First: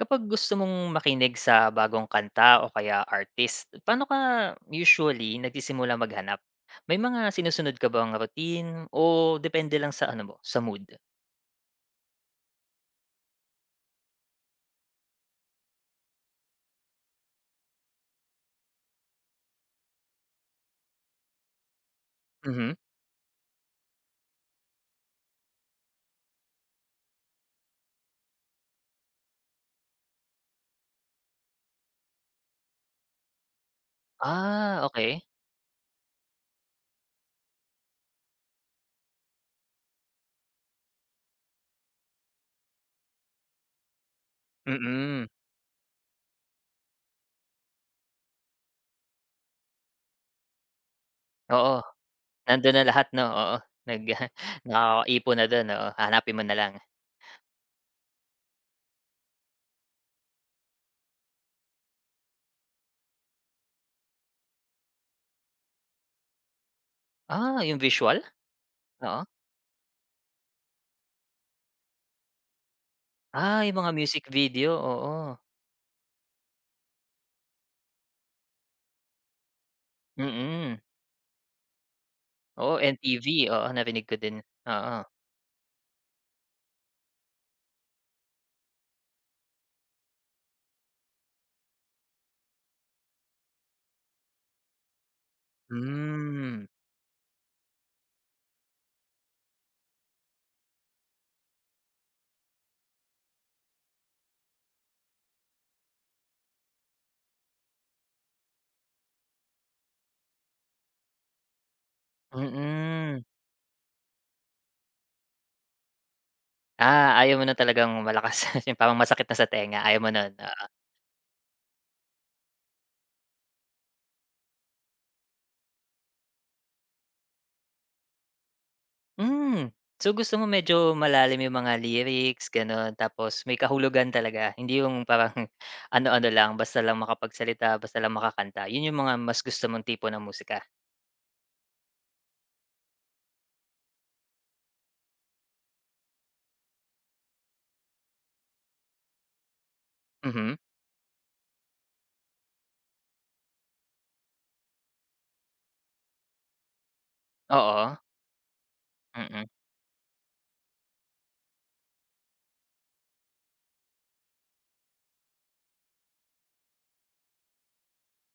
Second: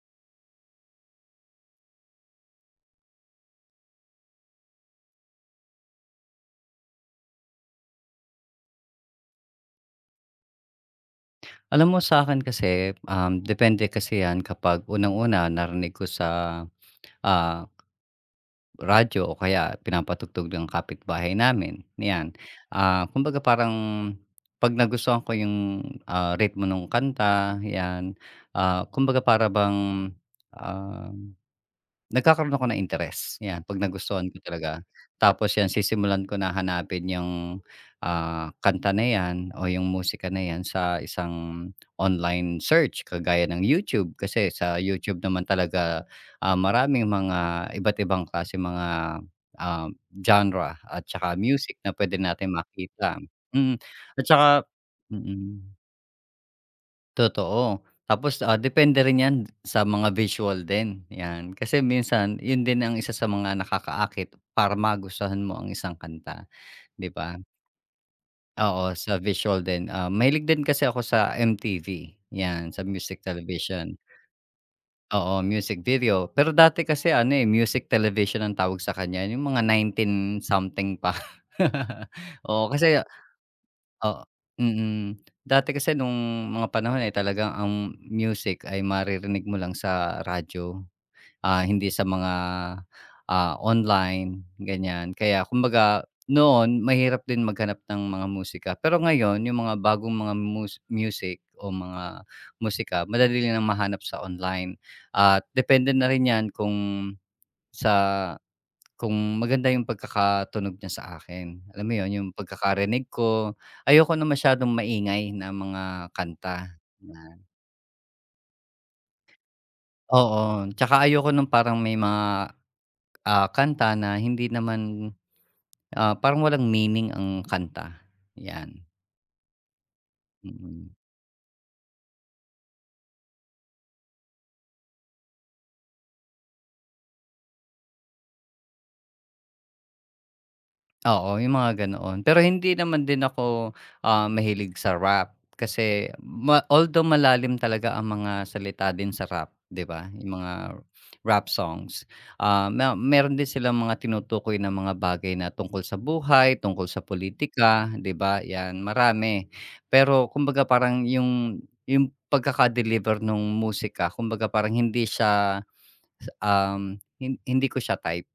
Kapag gusto mong makinig sa bagong kanta o kaya artist, paano ka usually nagsisimula maghanap? May mga sinusunod ka bang routine o depende lang sa ano mo, sa mood? Alam mo sa akin kasi, depende kasi 'yan kapag unang-una narinig ko sa, ah, radyo o kaya pinapatugtog ng kapitbahay namin, 'yan. Mhm. Kumbaga parang 'pag nagustuhan ko yung, ritmo ng kanta, 'yan, kumbaga para bang, ah nagkakaroon ako ng interes, 'yan, 'pag nagustuhan ko Ah, talaga. okay. Tapos 'yan sisimulan ko na hanapin yung, kanta na 'yan o yung musika na 'yan sa isang online search kagaya ng YouTube. Kasi sa YouTube Mm, naman talaga, maraming mga iba't ibang klase mga, um, genre at tsaka oo. music na puwede natin Nandun na lahat makita. 'no, oo. Mm, Nag at tsaka nakakaipon na dun, mm. oo. Hahanapin mo na lang. Totoo. Tapos, depende rin 'yan sa mga visual din, 'yan. Kasi minsan 'yun din ang isa sa mga nakakaakit para magustuhan mo ang isang kanta, 'di ba? Ah, yung visual? Oo, sa Oo. visual din. Ah, mahilig din kasi ako sa MTV, 'yan, sa music Ah, yung mga television. music video, oo. Oo, music video. Pero dati kasi ano, eh, music television ang tawag sa kanya, yung mga nineteen Mm. something pa. Oo, Oo, kasi MTV, oo, narinig ko oo, din. Oo. mm. Dati kasi nung mga panahon, ay talagang ang music ay maririnig mo lang sa radyo, hindi sa mga, online, ganyan. Kaya kumbaga Hmm, noon mahirap din maghanap ng mga musika. Pero ngayon yung mga bagong mga music o mga musika madali nang mahanap sa online at depende na rin 'yan kung sa kung maganda yung pagkakatunog niya sa akin. Alam mo yun, yung pagkakarinig mm. ko. Ayoko ng masyadong maingay na mga kanta Ah, na ayaw mo na talagang malakas yung parang masakit na sa tenga, ayaw mo nun, oo. oo, tsaka ayoko nung parang may mga, kanta na hindi naman, parang walang meaning ang kanta, yan, Hmm, so gusto mo medyo mm. malalim yung mga lyrics gano'n tapos may kahulugan talaga, hindi yung parang ano-ano lang basta lang makapagsalita, basta lang makakanta, yun yung mga mas gusto mong tipo ng musika? Oo, yung mga ganoon. Pero hindi naman din ako, mahilig sa rap kasi although malalim talaga ang mga salita din sa rap, 'di ba? Yung mga Mhm, rap songs. Ah, meron din silang mga tinutukoy na mga bagay na tungkol sa buhay, tungkol sa politika, oo, 'di ba? 'Yan, mm. marami. Pero kumbaga parang yung pagkaka-deliver nung musika kumbaga parang hindi siya, um, hindi ko siya type,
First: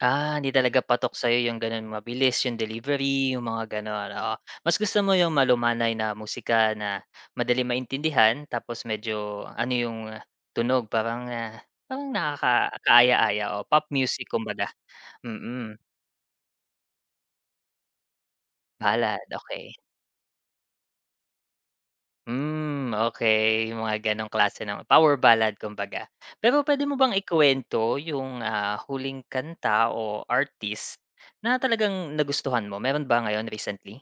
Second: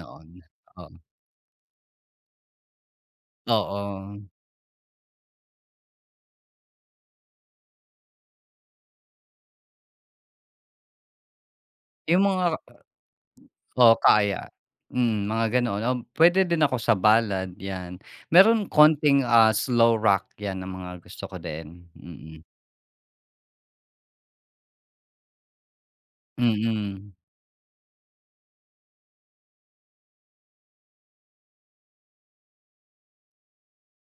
Ah, hindi talaga Oo, patok sa'yo yung gano'n, mabilis yung delivery, yung mga gano'n, oo. oo. Mas gusto mo yung malumanay na musika na madali maintindihan tapos medyo ano yung tunog parang, parang Yung mga nakakaaya-aya, o pop oo, music kaya. kumbaga. Mm, mga Mm, ganoon. O puwede din ako sa ballad, 'yan. Meron ballad, konting, okay. slow rock 'yan ang mga gusto ko din, mm. Hmm, okay yung mga gano'ng klase ng power ballad kumbaga. Pero pwede mo Mm. bang ikuwento yung, huling kanta o artist na talagang nagustuhan mo, meron ba ngayon recently?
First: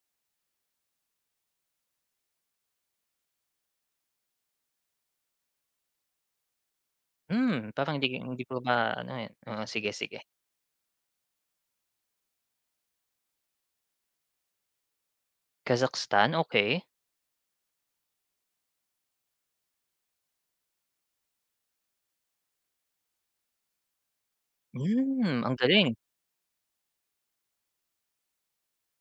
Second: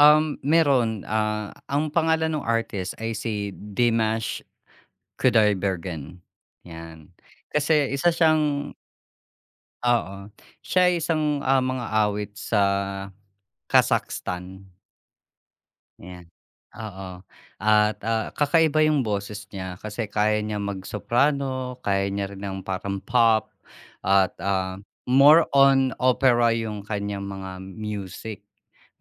Meron, ang pangalan nung artist ay si Dimash Kudaibergen, 'yan. Hmm, parang Kasi hindi isa hindi ko siyang maano, eh. Oo, sige, oo, sige. siya ay isang, mang-aawit sa Kazakhstan. Ayan, Kazakhstan, okey. oo. At, kakaiba yung boses niya kasi kaya niya mag-soprano, kaya niya rin ng parang pop at, Hmm, more ang on galing. opera yung kanyang mga music.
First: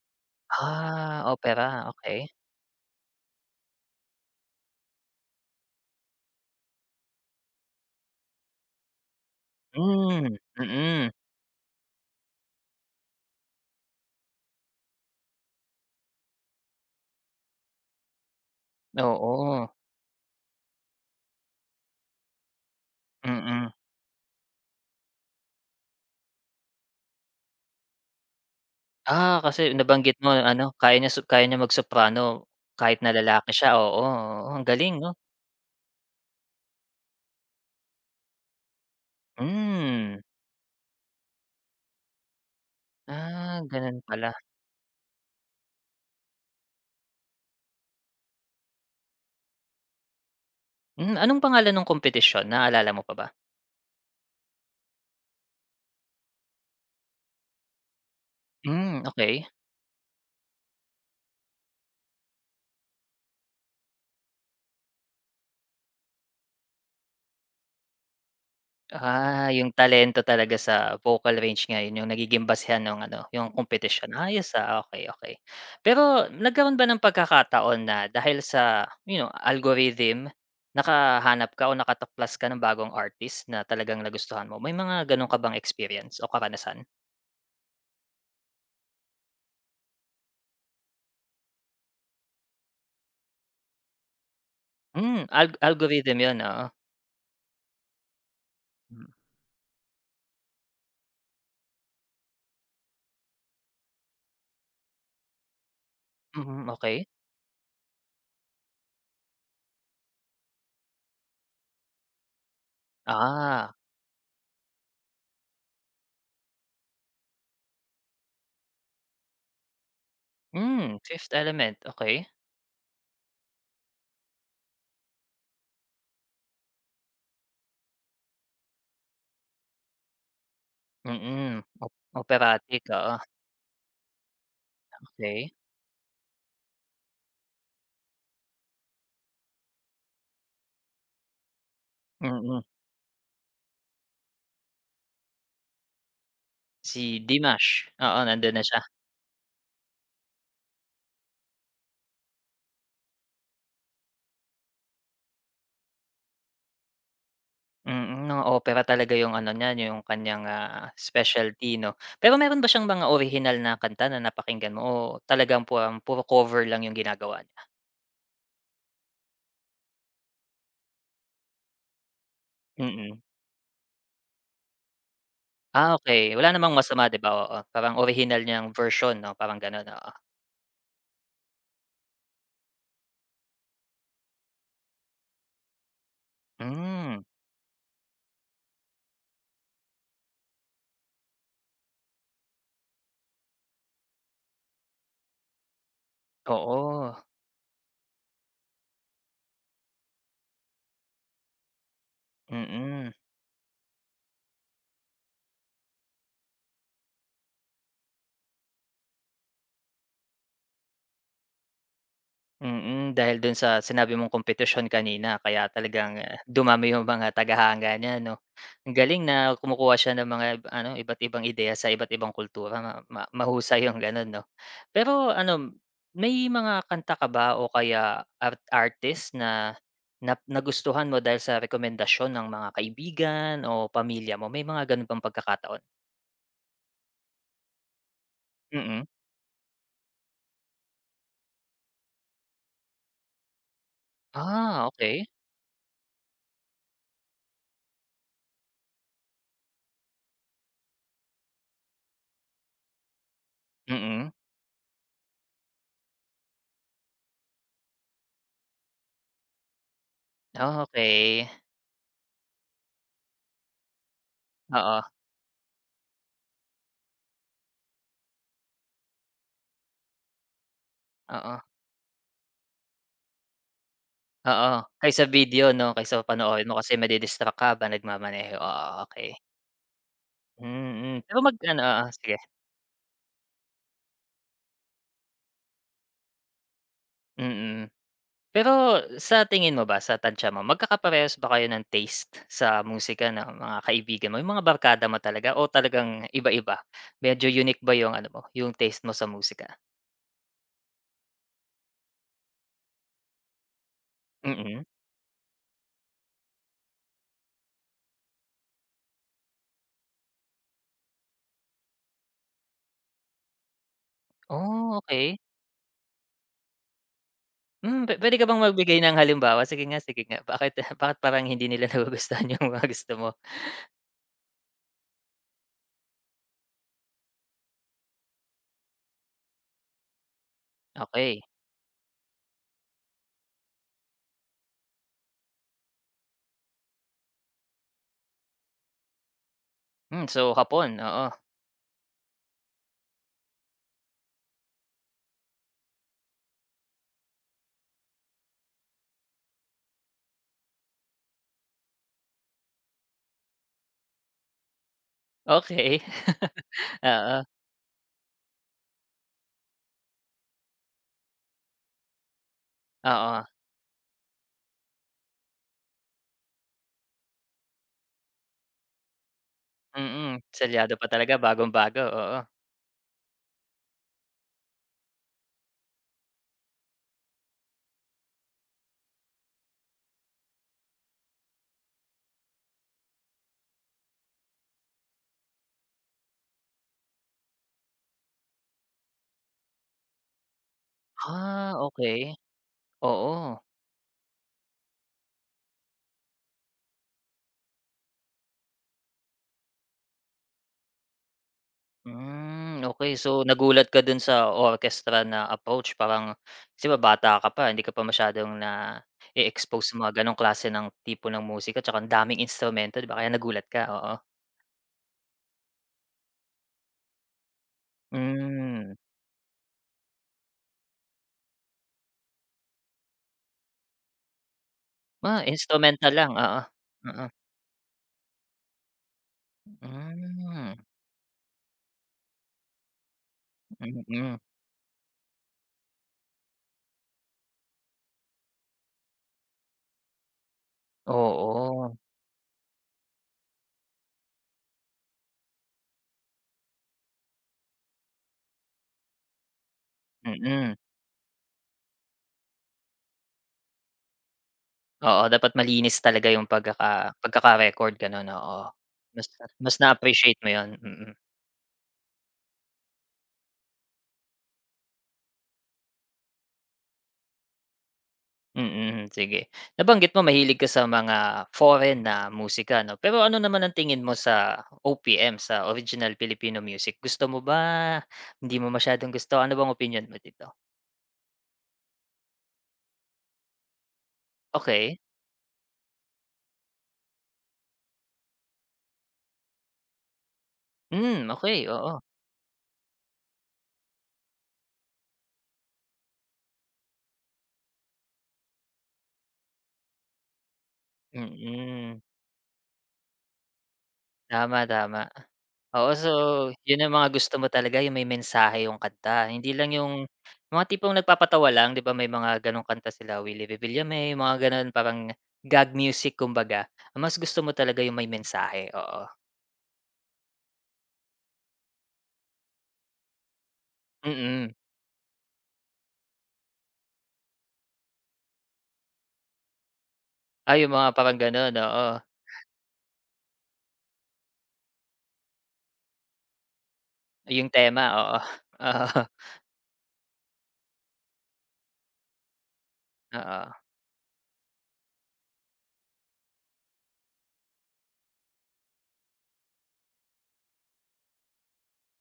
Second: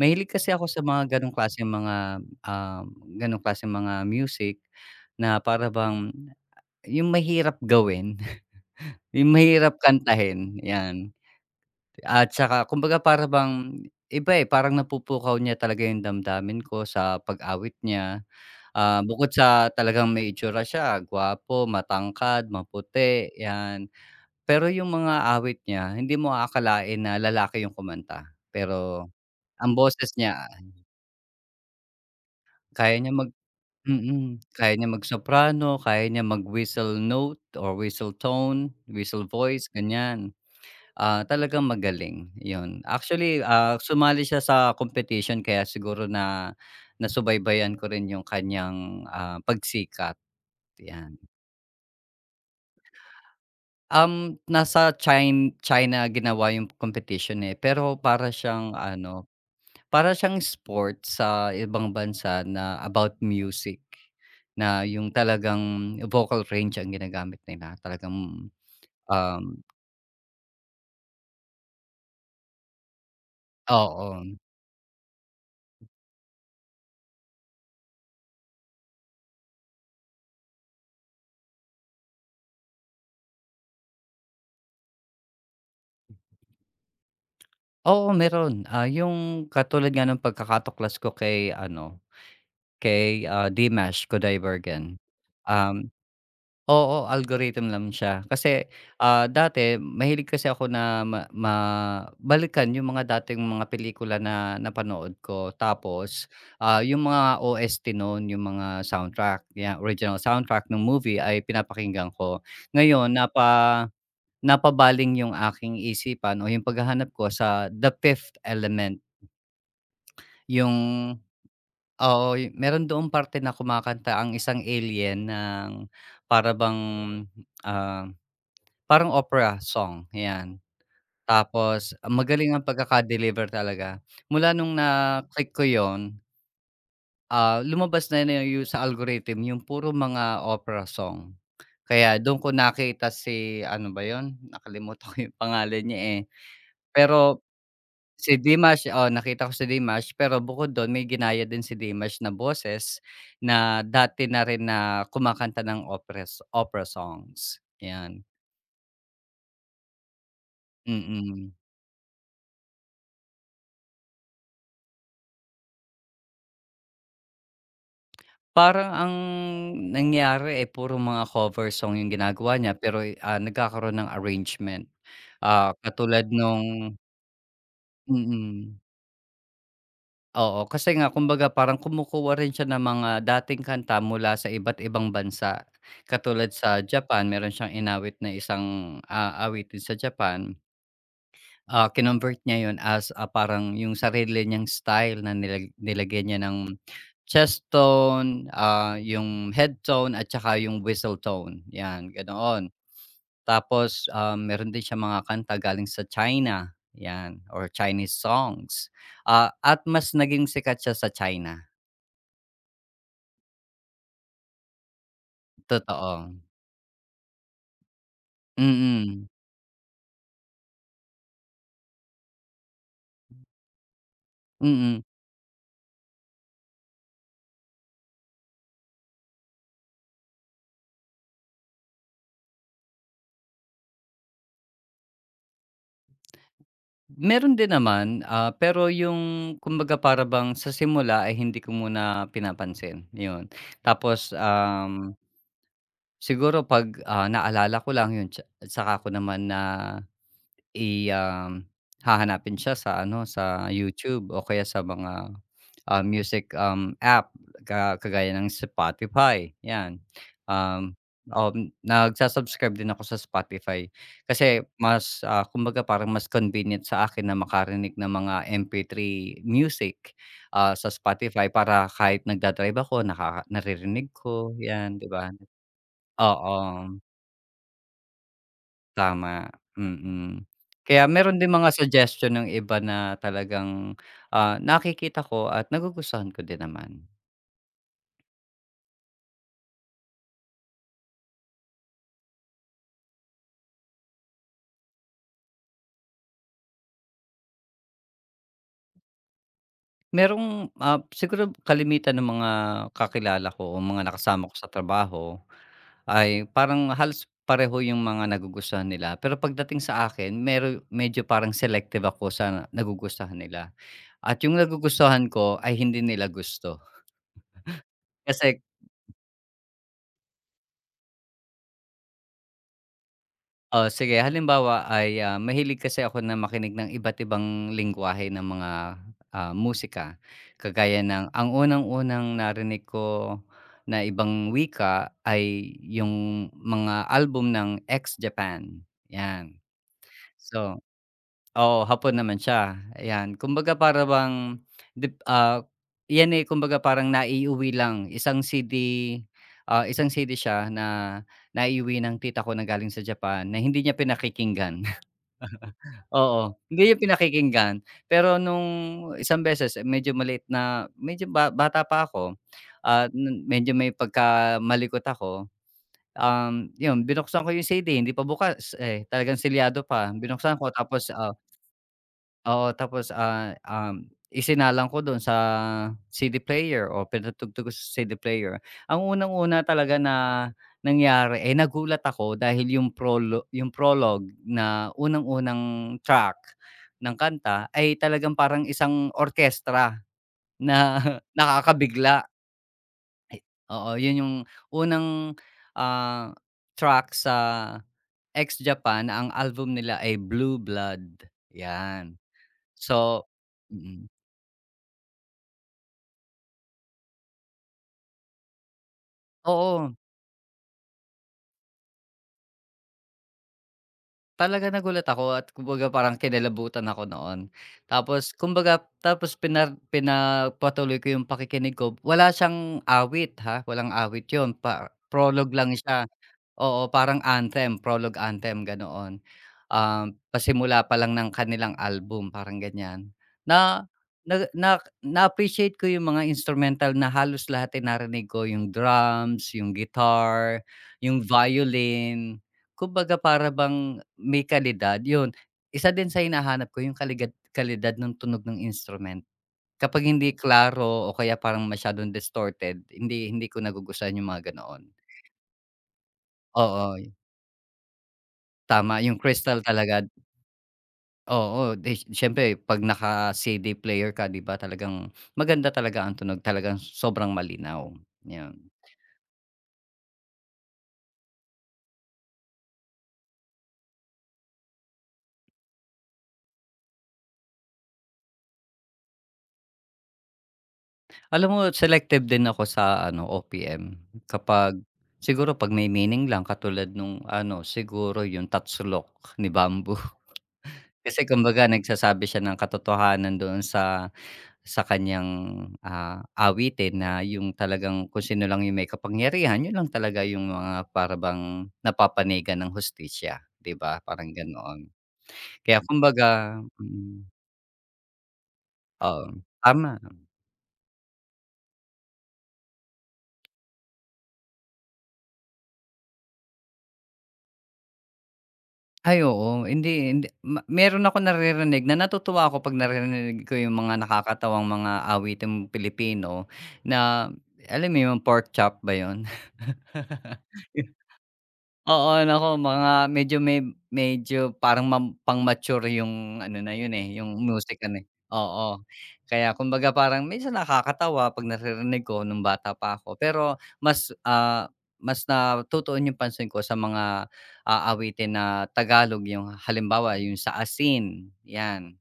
Mahilig kasi ako sa mga Ah, gano'ng klase opera, mga, okey. um, gano'ng klase mga music na para bang yung mahirap gawin, yung mahirap Hmm, kantahin, mm. 'yan. At saka kumbaga para bang iba, eh, parang napupukaw niya talaga yung damdamin ko sa pag-awit niya. Ah, bukod Oo, sa talagang may itsura siya, gwapo, matangkad, maputi, mm. 'yan. Pero yung mga awit niya, hindi mo aakalain na lalaki yung kumanta. Pero Ah, kasi ang boses nabanggit mo niya, ano, kaya niya mag-soprano kaya kahit niya na mag lalaki siya, oo, mm, oo. Ang kaya niya galing 'no? mag-soprano, kaya niya mag-whistle note or whistle tone, whistle voice, Hmm, ganyan. Ah, talagang magaling, yun. Actually, gano'n sumali pala. siya sa competition kaya siguro na nasubaybayan ko rin yung kanyang, pagsikat, Hmm, 'yan. anong pangalan nung kompetisyon, naalala mo pa ba? Nasa China China ginawa yung competition, eh, pero para siyang Hmm, ano, okey. para siyang sport sa ibang bansa na about music, na yung talagang vocal range ang ginagamit nila talagang, um Ah, yung talento talaga sa vocal range ngayon yung nagiging basehan nung ano, yung kompetisyon. oo. Ayos, okay, okay. Pero nagkaroon ba ng pagkakataon na dahil sa algorithm, nakahanap ka o nakatuklas ka ng bagong artist na talagang nagustuhan mo? May mga gano'n ka bang experience o karanasan? Oo, meron, yung katulad nga ng pagkakatuklas ko kay ano, kay, Dimash Kodaibergen. Hmm, Um algorithm 'yun, oo. Oo, algorithm lang siya. Kasi, Hmm, dati mahilig kasi ako na ma ma balikan yung mga dating mga pelikula na napanood ko. Tapos, mm, okey. yung mga OST noon yung mga soundtrack, yung original soundtrack ng movie ay pinapakinggan ko. Ngayon Ah, napabaling yung aking isipan o yung paghahanap ko sa The Fifth Element. hmm, Yung Fifth Element, okay. oo, meron doong parte na kumakanta ang isang alien ng para bang, ah parang opera song, 'yan. Mm, mm Tapos magaling ang operatic, oo, pagkaka-deliver talaga. Mula nung okey. na-click ko 'yun, lumabas na na yung sa algorithm yung puro mga opera song. Kaya don ko Mm. nakita si ano ba 'yun, nakalimutan ko yung pangalan niya, eh. Si Pero Dimash, oo, si nandun na siya. Dimash, oo, nakita ko si Dimash, pero bukod don may ginaya din si Dimash na boses na dati na rin na kumakanta ng opera songs, Mm, 'yan. mga opera talaga yung ano niya, yung kanyang Mm. specialty 'no. Pero meron ba siyang mga orihinal na kanta na napakinggan mo o talagang puro cover lang yung ginagawa niya? Parang ang nangyari, eh, puro mga cover song yung ginagawa niya pero, Mm. Nagkakaroon ng arrangement. Ah, Ah, okey. katulad Wala namang nung masama 'di ba, oo. Parang orihinal niyang mm, version 'no, parang gano'n, oo. oo. Kasi nga kumbaga parang kumukuha rin siya ng mga dating kanta mula sa iba't ibang bansa. Katulad sa Hmm, Japan meron siyang inawit na isang, awitin sa Japan. Ah, kinonvert niya yun as, parang yung sarili niyang style na nilagyan niya ng oo, chest tone, yung head tone at saka yung whistle tone, 'yan, ganoon. mm. Tapos, meron din siyang mga kanta galing sa China, 'yan, or Chinese songs. Ah, at mas naging sikat siya sa China, Mm, dahil dun sa sinabi mong kompetisyon kanina kaya talagang, totoo. Dumami yung mga tagahanga niya 'no. Ang galing Mm, na kumukuha siya ng mga ano, iba't ibang ideya sa iba't ibang kultura, ma ma mahusay yung gano'n 'no. mm. Pero ano, may mga kanta ka ba o kaya artist na nagustuhan mo dahil sa rekomendasyon ng mga kaibigan o pamilya mo? May mga gano'n bang pagkakataon? Meron din naman, pero Mm. yung kumbaga para bang sa simula ay hindi ko muna pinapansin, yun. Tapos, Ah, okay. siguro 'pag, naalala ko lang yun saka ko naman na I, um, hahanapin siya sa ano, sa Mm. YouTube o kaya sa mga, music, app kagaya ng Spotify, 'yan. Ah, Um, okay. um, nagsa-subscribe din ako sa Spotify kasi Oo, mas, kumbaga parang mas convenient sa akin na makarinig ng mga MP3 music, sa Spotify oo. para kahit nagda-drive ako naririnig ko, Oo, 'yan, 'di kaysa ba? video 'no, kaysa panoorin mo kasi Oo. madi-distract ka habang nagmamaneho, oo, okey. Tama, mm. Kaya Mm, pero meron din mga ano, oo, suggestion sige, ng iba na talagang, nakikita ko at nagugustuhan ko din naman. mm. Pero sa tingin mo ba, sa tantiya mo, magkakaparehas ba kayo ng taste sa musika ng mga kaibigan mo, yung mga barkada mo talaga o talagang iba-iba? Medyo unique ba yung ano mo, yung taste mo sa musika? Merong, siguro kalimitan ng mga kakilala ko o mga nakasama ko sa Mm. trabaho ay parang halos pareho yung mga nagugustuhan nila. Pero pagdating sa akin medyo parang selective ako sa nagugustuhan nila at yung Oh, nagugustuhan okey. ko ay hindi nila gusto. Hmm, puwede ka bang Kasi magbigay ng halimbawa? Sige nga, sige nga. Bakit bakit parang hindi nila nagugustuhan yung mga gusto mo? oh, sige halimbawa ay, mahilig kasi ako na makinig ng iba't ibang lengguwahe ng mga, musika. Kagaya ng Okey. ang unang-unang narinig ko na ibang wika ay yung mga album ng ex-Japan, 'yan. Hmm, so So hapon, oo. oo, hapon naman siya, ayan. Kumbaga para bang dip ah, 'yan, eh, kumbaga parang naiuwi lang, isang CD, isang CD siya na naiuwi ng tita ko na galing sa Japan na hindi niya pinakikinggan. Okey. Oo, hindi niya Oo, pinakikinggan. Pero nung isang beses, eh, medyo maliit na medyo bata pa ako at oo. nun medyo may pagkamalikot ako, 'yun binuksan ko yung CD hindi pa bukas, eh, talagang selyado pa. Mm, Binuksan ko selyado pa tapos, talaga bagong-bago, oo. oo, tapos, isinalang ko don sa CD player o pinatugtog ko sa CD player. Ang unang-una talaga na nangyari, eh, nagulat ako dahil yung yung prologue na unang-unang track ng kanta ay talagang parang isang orkestra na Ah, nakakabigla. okey. Oo. Oo, yun yung unang, ah, track sa X-Japan na ang album nila ay Blue Blood, yan. Hmm, okey. So So, nagulat ka mm. dun sa orchestra na approach, parang kasi bata ka pa, hindi ka pa masyadong na-e-expose Oo, sa mga ganong klase ng tipo ng musika tsaka ang daming instrumento, 'di ba? Kaya nagulat ka, oo. talaga nagulat ako at kumbaga parang kinalabutan ako noon. Tapos kumbaga Hmm, tapos pinagpatuloy ko yung pakikinig ko. Wala siyang awit ha, walang awit yon pa, prologue lang siya. instrumental lang, oo. Oo, parang Oo. anthem, prologue anthem, ganoon. Hmm, Pasimula pa lang ng kanilang album, parang ganyan. Na mm. na na na-appreciate ko yung mga instrumental na halos lahat ay narinig ko, yung drums, yung guitar, yung Oo, violin. Kumbaga para bang may kalidad, yun. Isa din sa hinahanap ko yung kalidad ng tunog ng instrument. Kapag hindi mm. klaro o kaya parang masyadong distorted, hindi hindi ko nagugustuhan yung mga ganoon. Oo, dapat malinis talaga yung Oo. pagkaka-record gano'n, oo. Tama, yung Mas crystal mas talaga. na-appreciate mo yun, mm. Oo, di siyempre 'pag naka-CD player ka, 'di ba talagang maganda talaga ang tunog, talagang sobrang malinaw, 'yon. Mm, sige. Nabanggit mo mahilig ka sa mga foreign na musika 'no, pero ano naman ang tingin mo sa OPM, sa Original Filipino Music? Gusto mo ba, hindi mo masyadong gusto? Ano bang opinyon mo dito? Alam mo selective din ako sa ano, OPM kapag Okey. siguro 'pag may meaning lang katulad nung ano, siguro yung Tatsulok ni Bamboo. Kasi Hmm, kumbaga okey, oo. nagsasabi siya ng katotohanan doon sa kanyang awitin na yung talagang kung sino lang yung may kapangyarihan, yun lang talaga yung mga para bang Mm, napapanigan ng hustisya, 'di ba, parang tama, ganoon. tama. Kaya Oo, so kumbaga yun ang mga mm, gusto mo talaga, yung may mensahe yung kanta, oo, hindi lang tama. yung mga tipong nagpapatawa lang, 'di ba, may mga ganong kanta sila Willie Revillame, mga ganon parang gag music kumbaga. Mas gusto mo talaga yung may mensahe, oo. Ay oo, hindi hindi meron akong naririnig na natutuwa ako 'pag naririnig ko yung mga Mm. nakakatawang mga awiting Pilipino na alam mo yung pork chop ba yun? Ah, yung mga parang ganon, oo. Oo, naku mga medyo may medyo parang pang-mature yung ano na yun, eh, yung Yung tema, musika na, eh, oo. oo. Kaya kumbaga parang minsan nakakatawa 'pag naririnig ko nung bata pa ako, Oo, oo. pero mas, mas natutuon yung pansin ko sa mga, awitin na Tagalog, yung halimbawa yung sa Asin, 'yan.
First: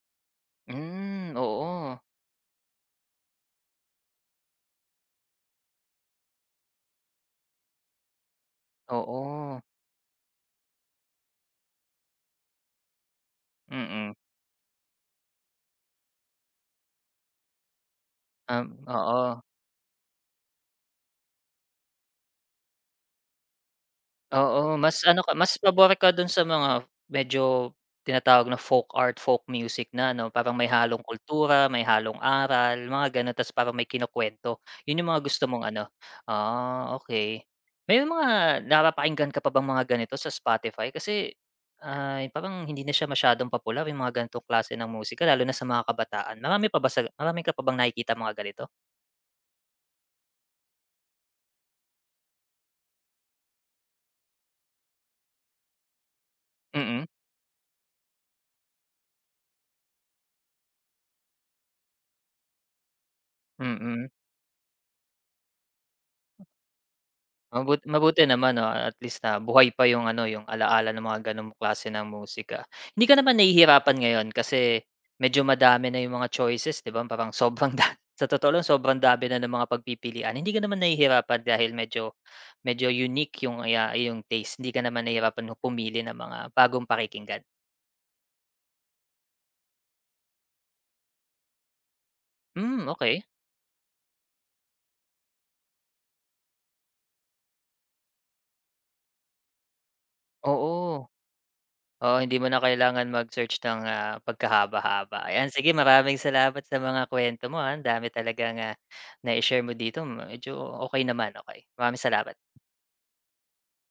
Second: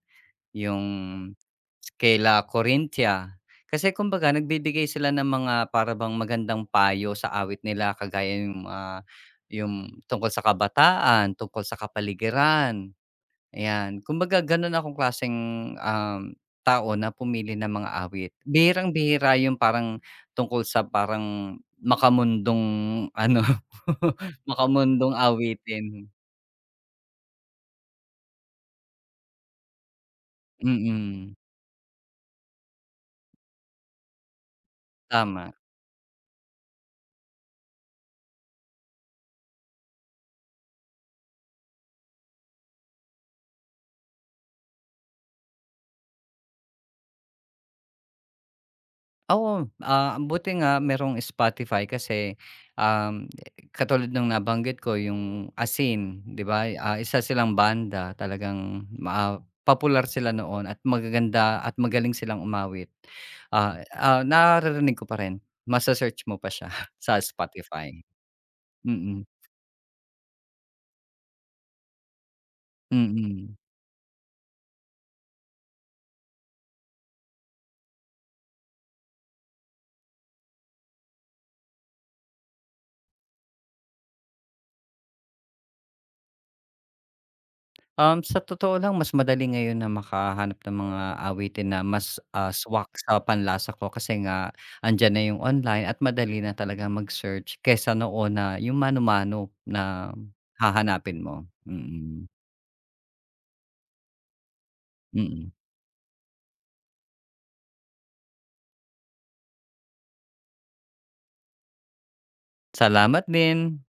Yung Hmm, oo. kaila Corinthia. Kasi kumbaga nagbibigay sila ng mga para bang magandang payo sa awit nila kagaya yung, Oo. yung tungkol sa kabataan, tungkol sa kapaligiran, ayan. Mm. Kumbaga gano'n akong klaseng, um, tao na pumili ng mga awit. Bihirang-bihira Oo. yung parang tungkol sa parang makamundong ano, Oo, mas makamundong ano ka mas pabor awitin. ka dun sa mga medyo tinatawag na folk art, folk music na ano, parang may halong Mm, kultura, may halong aral, mga gano'n ta's parang may kinukuwento. Yun yung mga gusto tama. mong ano? Ah, okey. May mga napapakinggan ka pa bang mga ganito sa Spotify? Kasi, ay parang hindi na siya masyadong popular yung mga ganitong klase ng musika lalo na sa mga kabataan. Marami ka pa bang nakikitang mga ganito? Oo, buti nga merong Spotify kasi, um, katulad ng nabanggit ko yung Asin, 'di ba, Mm, isa silang banda talagang popular sila noon at magaganda at magaling silang umawit. Mm. Naririnig ko pa rin, mase-search mo pa siya sa Spotify. Mabuti naman 'no, at least Mm, na buhay pa yung ano, yung ala-ala ng mga gano'ng klase ng musika. mm. Hindi ka naman Mm. nahihirapan ngayon kasi medyo madami na yung mga choices, 'di ba, parang sobrang da sa totoo lang sobrang dami na ng mga pagpipilian. Hindi ka naman nahihirapan dahil medyo medyo unique yung taste, hindi ka naman nahihirapan nung pumili ng mga bagong pakikinggan. Sa totoo lang mas madali ngayon na makahanap ng mga awitin na mas, Hmm, swak sa okay, panlasa ko kasi nga andiyan na yung online at madali na talagang mag-search kaysa noon na yung mano-mano na oo. hahanapin mo. Oo, Mm. hindi mo na kailangan mag-search ng, Mm, pagkahaba-haba. Ayan, mm. sige, maraming salamat sa mga kwento mo, ang dami talagang, nai-share mo dito, medyo okay naman, okay. Maraming salamat. Salamat din.